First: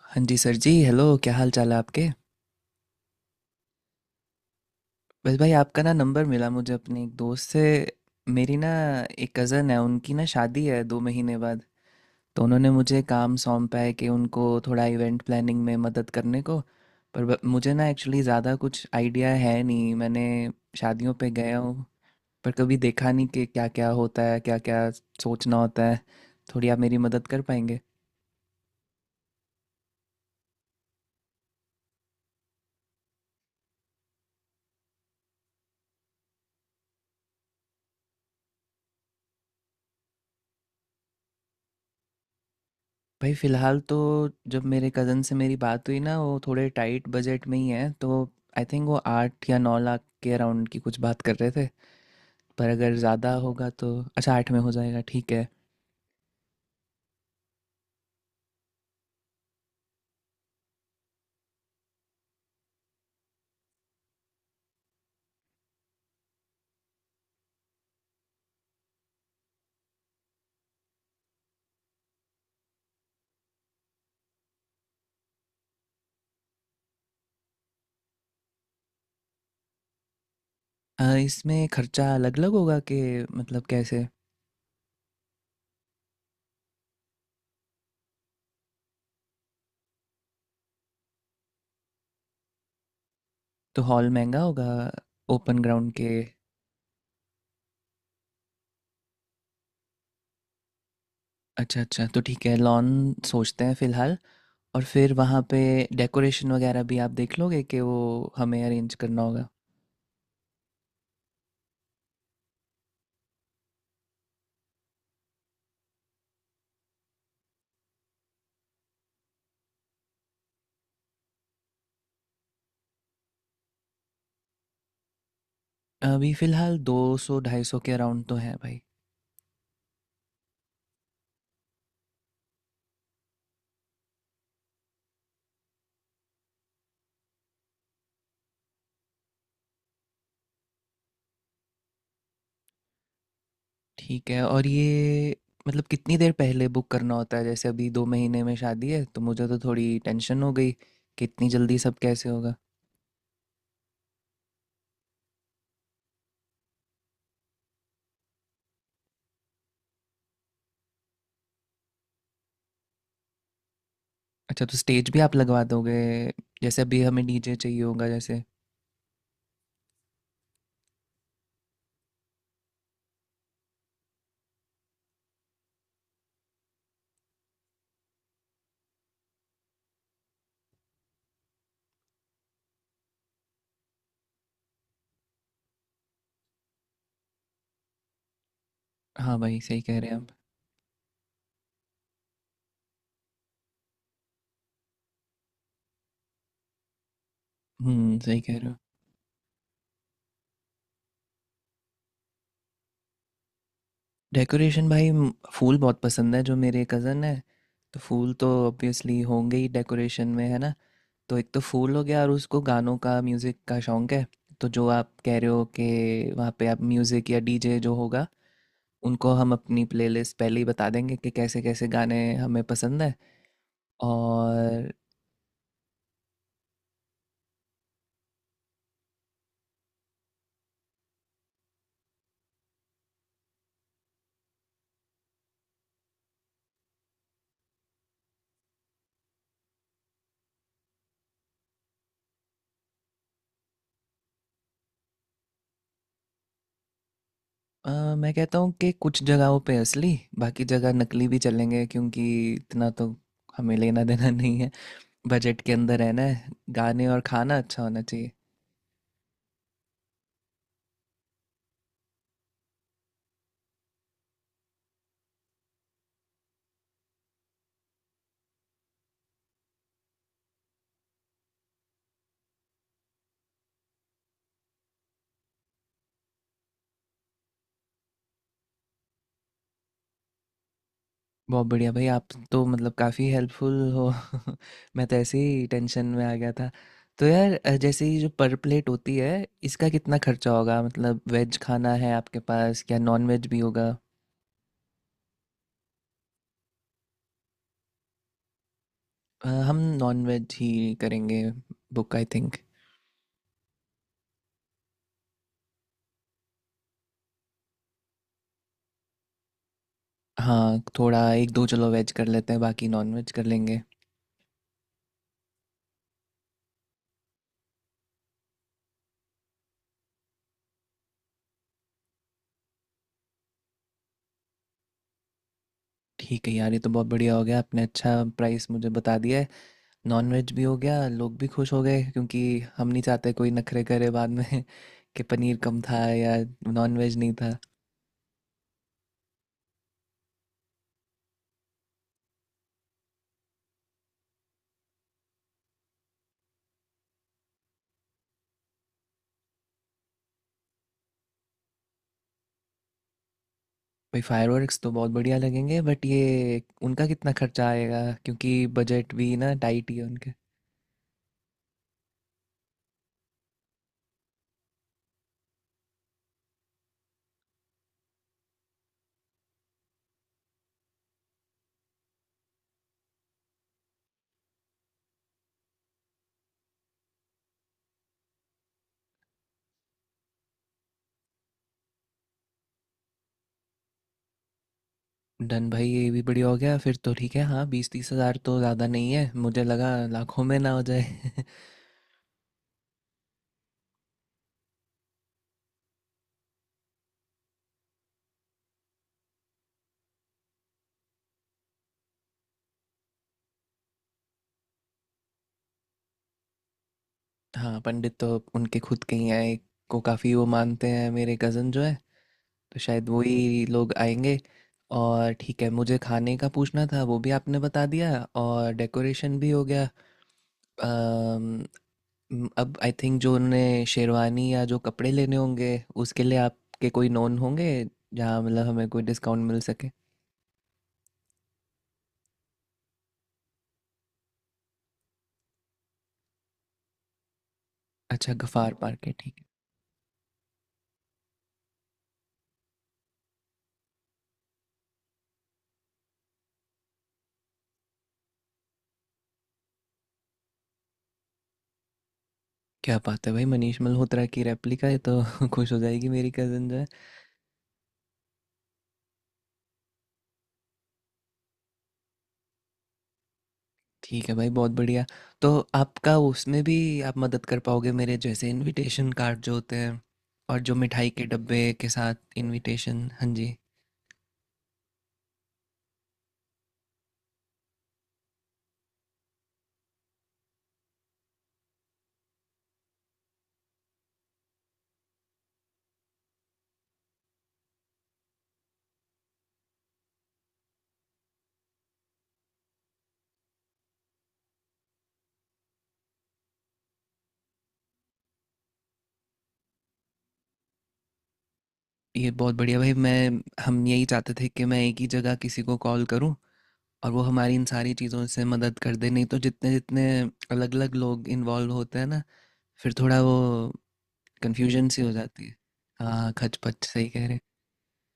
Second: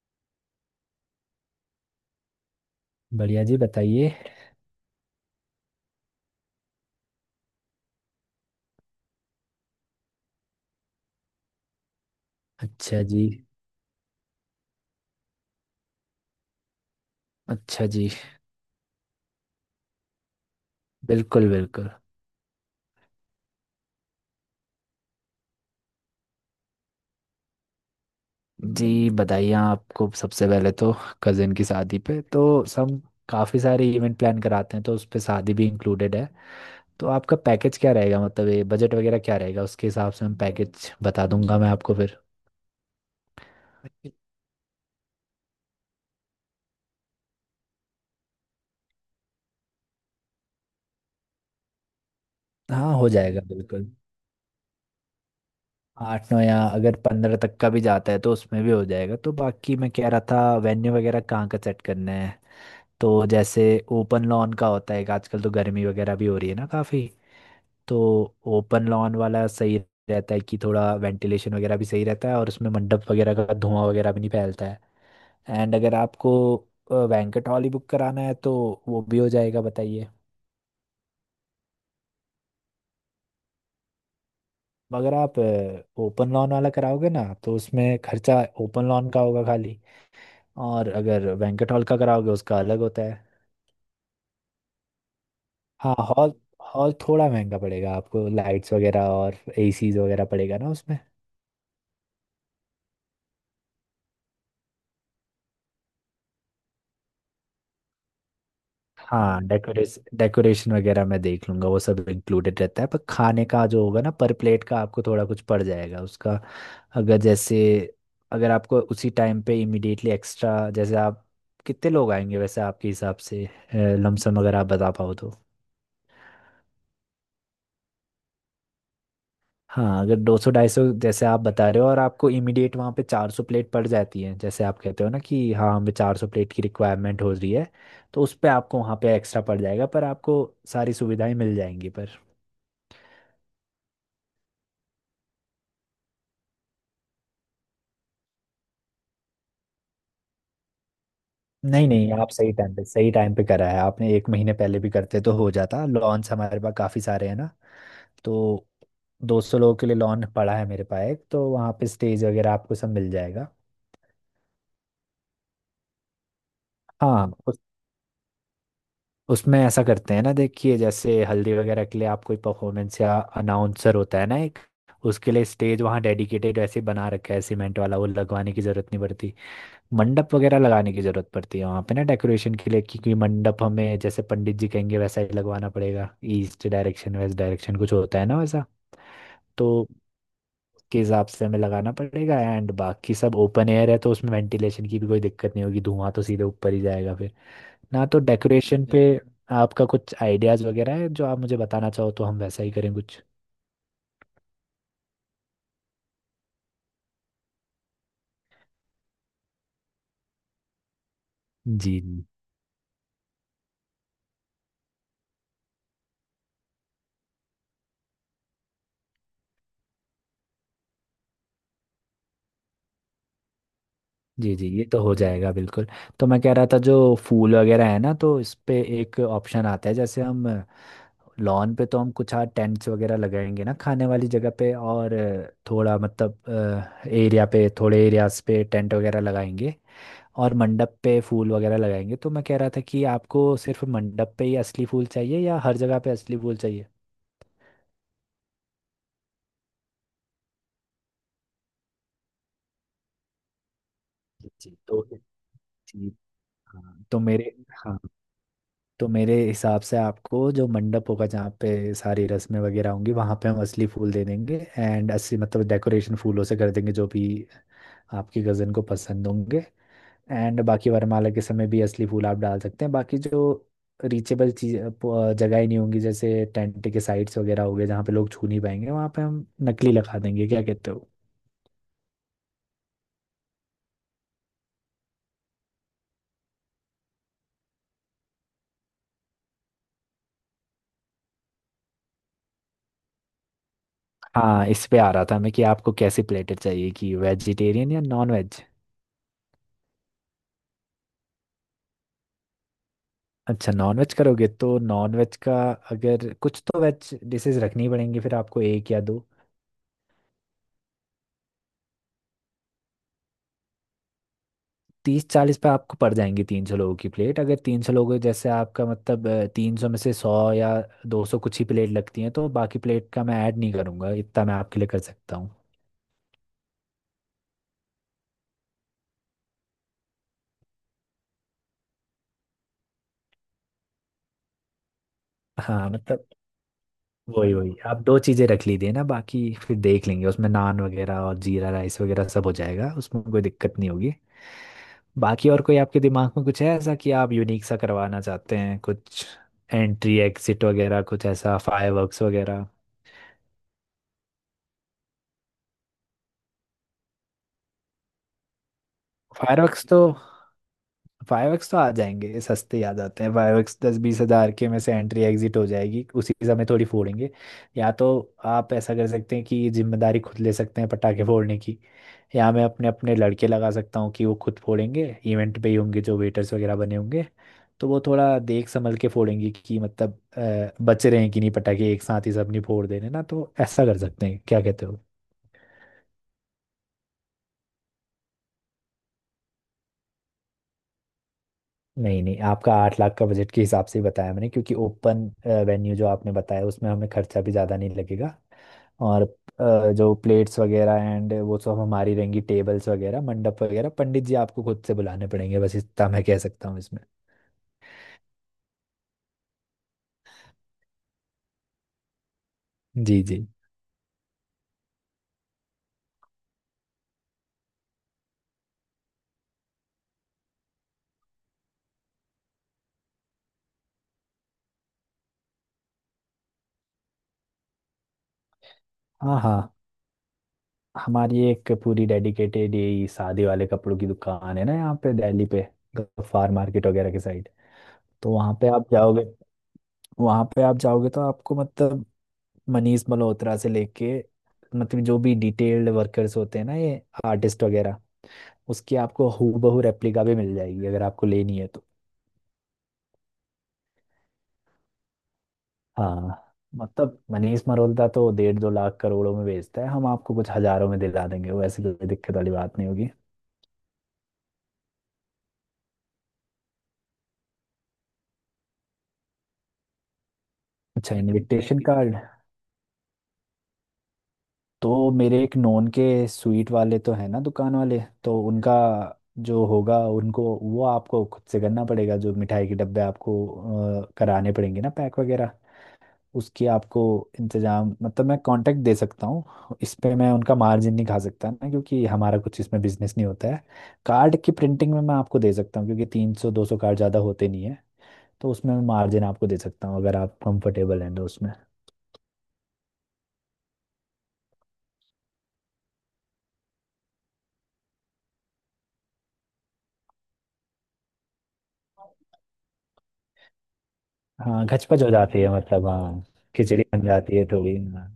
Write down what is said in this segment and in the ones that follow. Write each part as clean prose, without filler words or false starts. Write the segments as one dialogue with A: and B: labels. A: हाँ जी सर जी, हेलो। क्या हाल चाल है आपके।
B: बढ़िया जी। बताइए।
A: बस भाई, आपका ना नंबर मिला मुझे अपने एक दोस्त से। मेरी ना एक कज़न है, उनकी ना शादी है 2 महीने बाद। तो उन्होंने मुझे
B: अच्छा जी।
A: काम सौंपा है कि उनको थोड़ा इवेंट प्लानिंग में मदद करने को। पर मुझे
B: अच्छा
A: ना
B: जी।
A: एक्चुअली ज़्यादा कुछ आइडिया है नहीं। मैंने शादियों पे
B: बिल्कुल
A: गया हूँ,
B: बिल्कुल।
A: पर कभी देखा नहीं कि क्या क्या होता है, क्या क्या सोचना होता है। थोड़ी आप मेरी मदद कर पाएंगे।
B: जी बताइए। आपको सबसे पहले तो कज़न की शादी पे तो हम काफ़ी सारे इवेंट प्लान कराते हैं, तो उस पे शादी भी इंक्लूडेड है। तो आपका पैकेज क्या रहेगा, मतलब ये बजट वगैरह क्या रहेगा? उसके हिसाब से हम पैकेज बता दूंगा मैं आपको फिर।
A: भाई फ़िलहाल तो, जब मेरे कज़न से मेरी बात हुई ना, वो थोड़े टाइट बजट में ही है तो आई थिंक वो 8 या 9 लाख के अराउंड की कुछ बात कर रहे थे। पर अगर
B: हाँ, हो
A: ज़्यादा
B: जाएगा
A: होगा
B: बिल्कुल।
A: तो। अच्छा आठ में हो जाएगा, ठीक है।
B: आठ नौ या अगर 15 तक का भी जाता है तो उसमें भी हो जाएगा। तो बाकी मैं कह रहा था, वेन्यू वगैरह कहाँ का सेट करना है। तो जैसे ओपन लॉन का होता है, आजकल तो गर्मी वगैरह भी हो रही है ना काफ़ी, तो ओपन लॉन वाला सही रहता है कि थोड़ा वेंटिलेशन वगैरह भी सही रहता है, और उसमें मंडप वगैरह का धुआं वगैरह भी नहीं फैलता है। एंड अगर आपको बैंकेट हॉल ही बुक कराना है तो वो भी हो जाएगा, बताइए।
A: इसमें खर्चा अलग अलग होगा कि मतलब, कैसे।
B: मगर आप ओपन लॉन वाला कराओगे ना तो उसमें खर्चा ओपन लॉन का होगा खाली, और अगर बैंकेट हॉल का कराओगे उसका अलग होता है।
A: तो हॉल महंगा होगा ओपन ग्राउंड
B: हाँ,
A: के।
B: हॉल, हॉल थोड़ा महंगा पड़ेगा आपको, लाइट्स वगैरह और एसीज वगैरह पड़ेगा ना उसमें।
A: अच्छा अच्छा, तो ठीक है, लॉन सोचते हैं फ़िलहाल। और फिर वहाँ पे डेकोरेशन वगैरह भी आप देख लोगे कि वो हमें अरेंज करना
B: हाँ,
A: होगा।
B: डेकोरेस डेकोरेशन वगैरह मैं देख लूंगा, वो सब इंक्लूडेड रहता है, पर खाने का जो होगा ना पर प्लेट का आपको थोड़ा कुछ पड़ जाएगा उसका। अगर जैसे, अगर आपको उसी टाइम पे इमिडिएटली एक्स्ट्रा, जैसे आप कितने लोग आएंगे वैसे आपके हिसाब से लमसम अगर आप बता पाओ तो।
A: अभी फ़िलहाल 200 250 के अराउंड तो है भाई।
B: हाँ, अगर 200 250 जैसे आप बता रहे हो और आपको इमीडिएट वहाँ पे 400 प्लेट पड़ जाती है, जैसे आप कहते हो ना कि हाँ हमें 400 प्लेट की रिक्वायरमेंट हो रही है, तो उस पे आपको वहाँ पे एक्स्ट्रा पड़ जाएगा, पर आपको सारी सुविधाएं मिल जाएंगी पर।
A: ठीक है, और ये मतलब कितनी देर पहले बुक करना होता है? जैसे अभी 2 महीने में शादी है तो मुझे तो थोड़ी टेंशन हो गई कि इतनी जल्दी
B: नहीं
A: सब
B: नहीं,
A: कैसे
B: आप
A: होगा।
B: सही टाइम पे करा है आपने, 1 महीने पहले भी करते तो हो जाता, लॉन्स हमारे पास काफ़ी सारे हैं ना। तो 200 लोगों के लिए लॉन पड़ा है मेरे पास एक, तो वहाँ पे स्टेज वगैरह आपको सब मिल जाएगा।
A: अच्छा तो स्टेज भी आप लगवा दोगे? जैसे अभी हमें
B: हाँ,
A: डीजे चाहिए होगा जैसे।
B: उसमें ऐसा करते हैं ना, देखिए, जैसे हल्दी वगैरह के लिए आप कोई परफॉर्मेंस या अनाउंसर होता है ना एक, उसके लिए स्टेज वहाँ डेडिकेटेड वैसे बना रखा है, सीमेंट वाला, वो लगवाने की ज़रूरत नहीं पड़ती। मंडप वगैरह लगाने की जरूरत पड़ती है वहां पे ना डेकोरेशन के लिए, क्योंकि मंडप हमें जैसे पंडित जी कहेंगे वैसा ही लगवाना पड़ेगा। ईस्ट डायरेक्शन वेस्ट डायरेक्शन कुछ होता है ना, वैसा
A: हाँ भाई, सही
B: तो
A: कह रहे हैं आप।
B: के हिसाब से हमें लगाना पड़ेगा। एंड बाकी सब ओपन एयर है तो उसमें वेंटिलेशन की भी कोई दिक्कत नहीं होगी, धुआं तो सीधे ऊपर ही जाएगा फिर ना।
A: हम्म,
B: तो
A: सही कह रहे हो।
B: डेकोरेशन जी पे आपका कुछ आइडियाज वगैरह है जो आप मुझे बताना चाहो तो हम वैसा ही करें कुछ।
A: डेकोरेशन भाई, फूल बहुत पसंद है जो मेरे कज़न है। तो फूल तो ऑब्वियसली होंगे ही डेकोरेशन में, है ना। तो एक तो फूल
B: जी
A: हो गया,
B: जी।
A: और उसको गानों का, म्यूज़िक का शौक है। तो जो आप कह रहे हो कि वहाँ पे आप म्यूज़िक या डीजे जो होगा, उनको हम अपनी प्लेलिस्ट पहले ही बता देंगे कि कैसे-कैसे गाने हमें पसंद हैं।
B: जी जी, ये
A: और
B: तो हो जाएगा बिल्कुल। तो मैं कह रहा था जो फूल वगैरह है ना, तो इस पे एक ऑप्शन आता है, जैसे हम लॉन पे तो हम कुछ हाँ टेंट्स वगैरह लगाएंगे ना खाने वाली जगह पे, और थोड़ा मतलब एरिया पे थोड़े एरियाज पे टेंट वगैरह लगाएंगे, और मंडप पे फूल वगैरह लगाएंगे। तो मैं कह रहा था कि आपको सिर्फ मंडप पे ही असली फूल चाहिए या हर जगह पे असली फूल चाहिए?
A: मैं कहता हूँ कि कुछ जगहों पे असली, बाकी जगह नकली भी चलेंगे, क्योंकि इतना तो हमें लेना-देना नहीं है।
B: जी। तो
A: बजट के अंदर
B: ठीक।
A: रहना है,
B: हाँ
A: गाने
B: तो
A: और
B: मेरे
A: खाना अच्छा
B: हाँ
A: होना चाहिए।
B: तो मेरे हिसाब से आपको जो मंडप होगा जहाँ पे सारी रस्में वगैरह होंगी वहाँ पे हम असली फूल दे देंगे, एंड असली मतलब डेकोरेशन फूलों से कर देंगे जो भी आपकी कज़न को पसंद होंगे। एंड बाकी वरमाला के समय भी असली फूल आप डाल सकते हैं, बाकी जो रीचेबल चीज जगह ही नहीं होंगी, जैसे टेंट के साइड्स वगैरह हो गए जहाँ पे लोग छू नहीं पाएंगे, वहाँ पे हम नकली लगा देंगे, क्या कहते हो?
A: बहुत बढ़िया भाई, आप तो मतलब काफ़ी हेल्पफुल हो। मैं तो ऐसे ही टेंशन में आ गया था। तो यार, जैसे ये जो पर प्लेट होती है, इसका कितना खर्चा होगा? मतलब वेज खाना है आपके पास या नॉन वेज भी होगा?
B: हाँ, इस पे आ रहा था मैं कि आपको कैसी प्लेटर चाहिए, कि वेजिटेरियन या नॉन वेज?
A: हम नॉन-वेज ही करेंगे बुक आई थिंक।
B: अच्छा, नॉन वेज करोगे तो नॉन वेज का, अगर कुछ तो वेज डिशेज रखनी पड़ेंगी फिर आपको एक या दो।
A: हाँ, थोड़ा 1-2 चलो वेज कर लेते हैं, बाकी नॉन-वेज कर लेंगे।
B: 30-40 पे आपको पड़ जाएंगी 300 लोगों की प्लेट, अगर 300 लोगों जैसे आपका मतलब, 300 में से 100 या 200 कुछ ही प्लेट लगती हैं तो बाकी प्लेट का मैं ऐड नहीं करूंगा, इतना मैं आपके लिए कर सकता हूँ।
A: ठीक है यार, ये तो बहुत बढ़िया हो गया, आपने अच्छा प्राइस मुझे बता दिया है। नॉन-वेज भी हो गया, लोग भी खुश हो गए क्योंकि हम नहीं चाहते कोई नखरे करे बाद में कि पनीर कम
B: हाँ
A: था
B: मतलब,
A: या नॉन-वेज नहीं
B: वही
A: था।
B: वही, आप दो चीज़ें रख लीजिए ना, बाकी फिर देख लेंगे, उसमें नान वगैरह और जीरा राइस वगैरह सब हो जाएगा, उसमें कोई दिक्कत नहीं होगी। बाकी और कोई आपके दिमाग में कुछ है ऐसा कि आप यूनिक सा करवाना चाहते हैं कुछ, एंट्री एग्जिट वगैरह, कुछ ऐसा फायरवर्क्स वगैरह?
A: भाई फायरवर्क्स तो बहुत बढ़िया लगेंगे, बट ये उनका कितना खर्चा आएगा? क्योंकि बजट भी ना
B: फायरवर्क्स
A: टाइट ही
B: तो
A: है उनके।
B: फाइव एक्स तो आ जाएंगे, ये सस्ते ही आ जाते हैं, फाइव एक्स 10-20 हज़ार के में से एंट्री एग्जिट हो जाएगी, उसी समय थोड़ी फोड़ेंगे। या तो आप ऐसा कर सकते हैं कि जिम्मेदारी खुद ले सकते हैं पटाखे फोड़ने की, या मैं अपने अपने लड़के लगा सकता हूँ कि वो खुद फोड़ेंगे, इवेंट पे ही होंगे जो वेटर्स वगैरह बने होंगे, तो वो थोड़ा देख संभल के फोड़ेंगे, कि मतलब बच रहे हैं कि नहीं, पटाखे एक साथ ही सब नहीं फोड़ दे रहे ना, तो ऐसा कर सकते हैं, क्या कहते हो?
A: डन भाई, ये भी बढ़िया हो गया। फिर तो ठीक है, हाँ 20 30 हज़ार तो ज़्यादा नहीं है, मुझे लगा लाखों में ना हो जाए
B: नहीं नहीं, आपका 8 लाख का बजट के हिसाब से ही बताया मैंने, क्योंकि ओपन वेन्यू जो आपने बताया उसमें हमें खर्चा भी ज़्यादा नहीं लगेगा। और जो प्लेट्स वगैरह एंड वो सब हमारी रहेंगी, टेबल्स वगैरह मंडप वगैरह, पंडित जी आपको खुद से बुलाने पड़ेंगे, बस इतना मैं कह सकता हूँ इसमें।
A: हाँ पंडित तो उनके खुद के ही हैं, एक को काफ़ी वो मानते हैं मेरे कज़न जो है, तो शायद
B: जी जी।
A: वही लोग आएंगे। और ठीक है, मुझे खाने का पूछना था, वो भी आपने बता दिया, और डेकोरेशन भी हो गया। अम, अब आई थिंक जो उन्हें शेरवानी या जो कपड़े लेने होंगे, उसके लिए आपके कोई नोन होंगे, जहाँ मतलब हमें कोई
B: हाँ
A: डिस्काउंट
B: हाँ,
A: मिल सके।
B: हमारी एक पूरी डेडिकेटेड यही शादी वाले कपड़ों की दुकान है ना यहाँ पे दिल्ली पे, गफ्फार मार्केट वगैरह के साइड। तो
A: अच्छा, गफ़ार पार्क है, ठीक।
B: वहाँ पे आप जाओगे तो आपको मतलब मनीष मल्होत्रा से लेके, मतलब जो भी डिटेल्ड वर्कर्स होते हैं ना, ये आर्टिस्ट वगैरह, उसकी आपको हूबहू रेप्लिका भी मिल जाएगी, अगर आपको लेनी है तो।
A: क्या बात है भाई, मनीष मल्होत्रा की रेप्लिका है तो खुश हो जाएगी मेरी
B: हाँ
A: कज़न जो है।
B: मतलब, मनीष मल्होत्रा तो 1.5-2 लाख करोड़ों में बेचता है, हम आपको कुछ हजारों में दिला देंगे, वो ऐसी कोई दिक्कत वाली बात नहीं होगी।
A: ठीक है भाई, बहुत बढ़िया। तो आपका उसमें भी आप मदद कर पाओगे मेरे? जैसे इनविटेशन कार्ड जो होते हैं, और जो मिठाई
B: अच्छा,
A: के डब्बे
B: इनविटेशन
A: के
B: कार्ड
A: साथ इनविटेशन, हाँ जी।
B: तो मेरे एक नॉन के स्वीट वाले तो है ना दुकान वाले, तो उनका जो होगा, उनको वो आपको खुद से करना पड़ेगा, जो मिठाई के डब्बे आपको कराने पड़ेंगे ना पैक वगैरह, उसकी आपको इंतजाम, मतलब मैं कांटेक्ट दे सकता हूँ, इस पे मैं उनका मार्जिन नहीं खा सकता ना क्योंकि हमारा कुछ इसमें बिजनेस नहीं होता है। कार्ड की प्रिंटिंग में मैं आपको दे सकता हूँ, क्योंकि 300-200 कार्ड ज़्यादा होते नहीं है, तो उसमें मैं मार्जिन आपको दे सकता हूँ अगर आप कंफर्टेबल हैं तो उसमें।
A: ये बहुत बढ़िया भाई, मैं हम यही चाहते थे कि मैं एक ही जगह किसी को कॉल करूं, और वो हमारी इन सारी चीज़ों से मदद कर दे। नहीं तो जितने जितने अलग-अलग लोग इन्वॉल्व होते हैं ना, फिर थोड़ा वो
B: हाँ,
A: कन्फ्यूजन सी
B: घचपच हो
A: हो
B: जाती
A: जाती
B: है,
A: है।
B: मतलब, हाँ।
A: हाँ
B: खिचड़ी
A: खचपच,
B: बन
A: सही कह रहे
B: जाती
A: हैं।
B: है थोड़ी, हाँ।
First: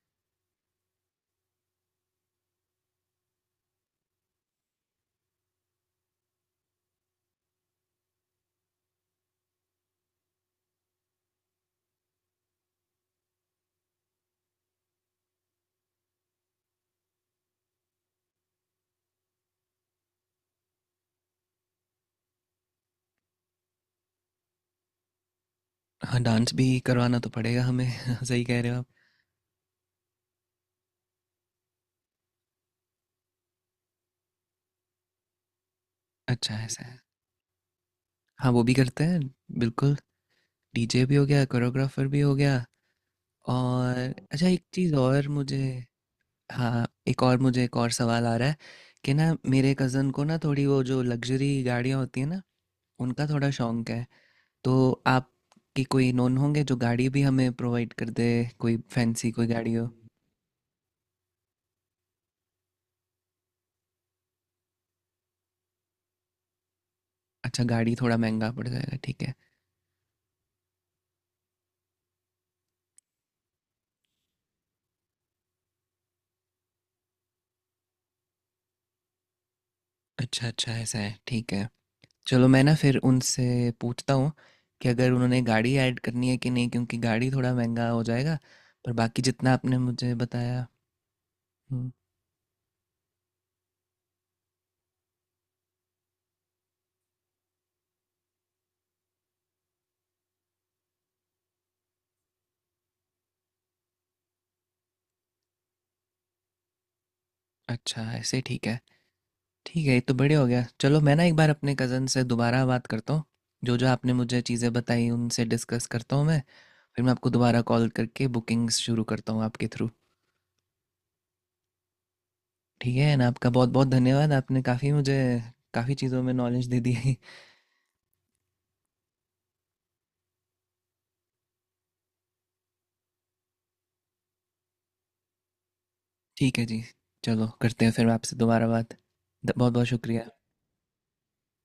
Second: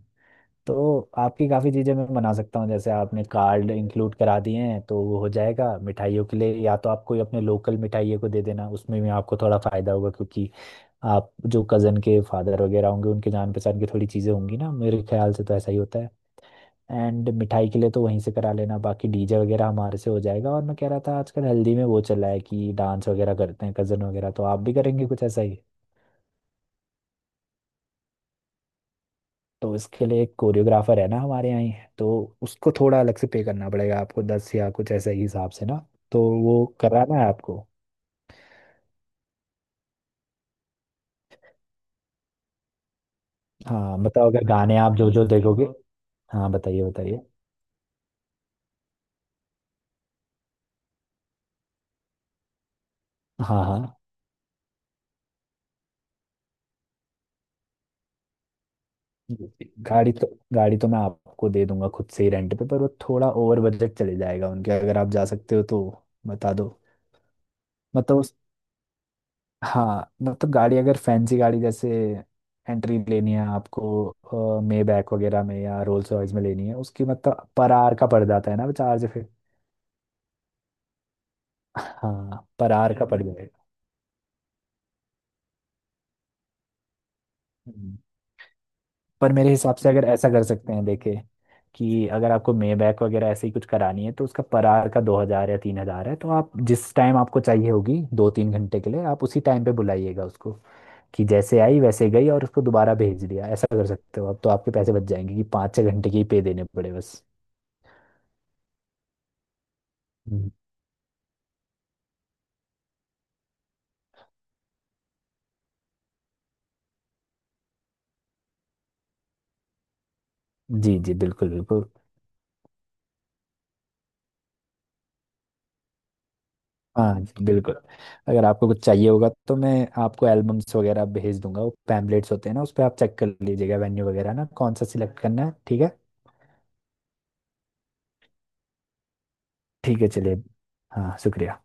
B: तो आपकी काफ़ी चीज़ें मैं बना सकता हूँ, जैसे आपने कार्ड इंक्लूड करा दिए हैं तो वो हो जाएगा, मिठाइयों के लिए या तो आप कोई अपने लोकल मिठाइयों को दे देना, उसमें भी आपको थोड़ा फ़ायदा होगा, क्योंकि आप जो कज़न के फादर वगैरह होंगे उनके जान पहचान की थोड़ी चीज़ें होंगी ना, मेरे ख्याल से तो ऐसा ही होता है। एंड मिठाई के लिए तो वहीं से करा लेना, बाकी डीजे वगैरह हमारे से हो जाएगा, और मैं कह रहा था आजकल हल्दी में वो चला है कि डांस वगैरह करते हैं कज़न वगैरह, तो आप भी करेंगे कुछ ऐसा ही?
A: हाँ, डांस भी करवाना तो पड़ेगा हमें सही कह रहे हो आप।
B: तो इसके लिए एक कोरियोग्राफर है ना हमारे यहाँ ही, तो उसको थोड़ा अलग से पे करना पड़ेगा आपको, 10 या कुछ ऐसा ही हिसाब से ना, तो
A: अच्छा
B: वो
A: ऐसा है।
B: कराना है आपको?
A: हाँ वो भी करते हैं, बिल्कुल। डीजे भी हो गया, कोरियोग्राफर भी हो गया, और
B: हाँ बताओ, अगर
A: अच्छा एक
B: गाने
A: चीज़
B: आप जो जो
A: और मुझे,
B: देखोगे। हाँ बताइए
A: हाँ
B: बताइए।
A: एक और मुझे, एक और सवाल आ रहा है कि ना मेरे कज़न को ना, थोड़ी वो जो लग्जरी गाड़ियाँ होती हैं ना, उनका थोड़ा
B: हाँ
A: शौक
B: हाँ।
A: है। तो आपकी कोई नोन होंगे जो गाड़ी भी हमें प्रोवाइड कर दे, कोई फैंसी कोई
B: जी।
A: गाड़ी हो।
B: गाड़ी तो मैं आपको दे दूंगा खुद से ही रेंट पे, पर वो थोड़ा ओवर बजट चले जाएगा उनके, अगर आप जा सकते हो तो बता दो।
A: अच्छा गाड़ी थोड़ा
B: मतलब उस
A: महंगा पड़ जाएगा, ठीक है।
B: हाँ मतलब गाड़ी, अगर फैंसी गाड़ी जैसे एंट्री लेनी है आपको मे बैक वगैरह में या रोल्स रॉयस में लेनी है उसकी, मतलब पर आर का पड़ जाता है ना वो चार्ज फिर।
A: अच्छा अच्छा, ऐसा है, ठीक है।
B: हाँ,
A: चलो मैं
B: पर
A: ना
B: आर
A: फिर
B: का पड़
A: उनसे
B: जाएगा।
A: पूछता हूँ कि अगर उन्होंने गाड़ी ऐड करनी है कि नहीं, क्योंकि गाड़ी थोड़ा महंगा
B: हम्म।
A: हो जाएगा। पर बाकी
B: पर मेरे
A: जितना
B: हिसाब
A: आपने
B: से अगर
A: मुझे
B: ऐसा कर
A: बताया।
B: सकते हैं, देखे,
A: हम्म।
B: कि अगर आपको मे बैक वगैरह ऐसे ही कुछ करानी है तो उसका पर आवर का 2 हज़ार या 3 हज़ार है, तो आप जिस टाइम आपको चाहिए होगी 2-3 घंटे के लिए, आप उसी टाइम पे बुलाइएगा उसको, कि जैसे आई वैसे गई और उसको दोबारा भेज दिया, ऐसा कर सकते हो आप तो आपके पैसे बच जाएंगे, कि 5-6 घंटे के ही पे देने पड़े बस।
A: अच्छा ऐसे, ठीक है। ठीक है, ये तो बढ़िया हो
B: हम्म।
A: गया। चलो मैं ना एक बार अपने कज़न से दोबारा बात करता हूँ, जो जो आपने मुझे चीज़ें बताई उनसे डिस्कस करता हूँ मैं। फिर मैं आपको दोबारा कॉल करके बुकिंग्स शुरू करता हूँ आपके थ्रू।
B: जी जी बिल्कुल बिल्कुल।
A: ठीक है ना। आपका बहुत बहुत धन्यवाद, आपने काफ़ी मुझे काफ़ी चीज़ों में नॉलेज दे दी है।
B: हाँ जी बिल्कुल, अगर आपको कुछ चाहिए होगा तो मैं आपको एल्बम्स वगैरह भेज दूंगा, वो पैम्पलेट्स होते हैं ना उस पर आप चेक कर लीजिएगा, वेन्यू वगैरह ना कौन सा सिलेक्ट करना है, ठीक है?
A: ठीक है जी, चलो करते हैं फिर आपसे दोबारा बात। बहुत बहुत
B: ठीक है,
A: शुक्रिया।
B: चलिए। हाँ, शुक्रिया।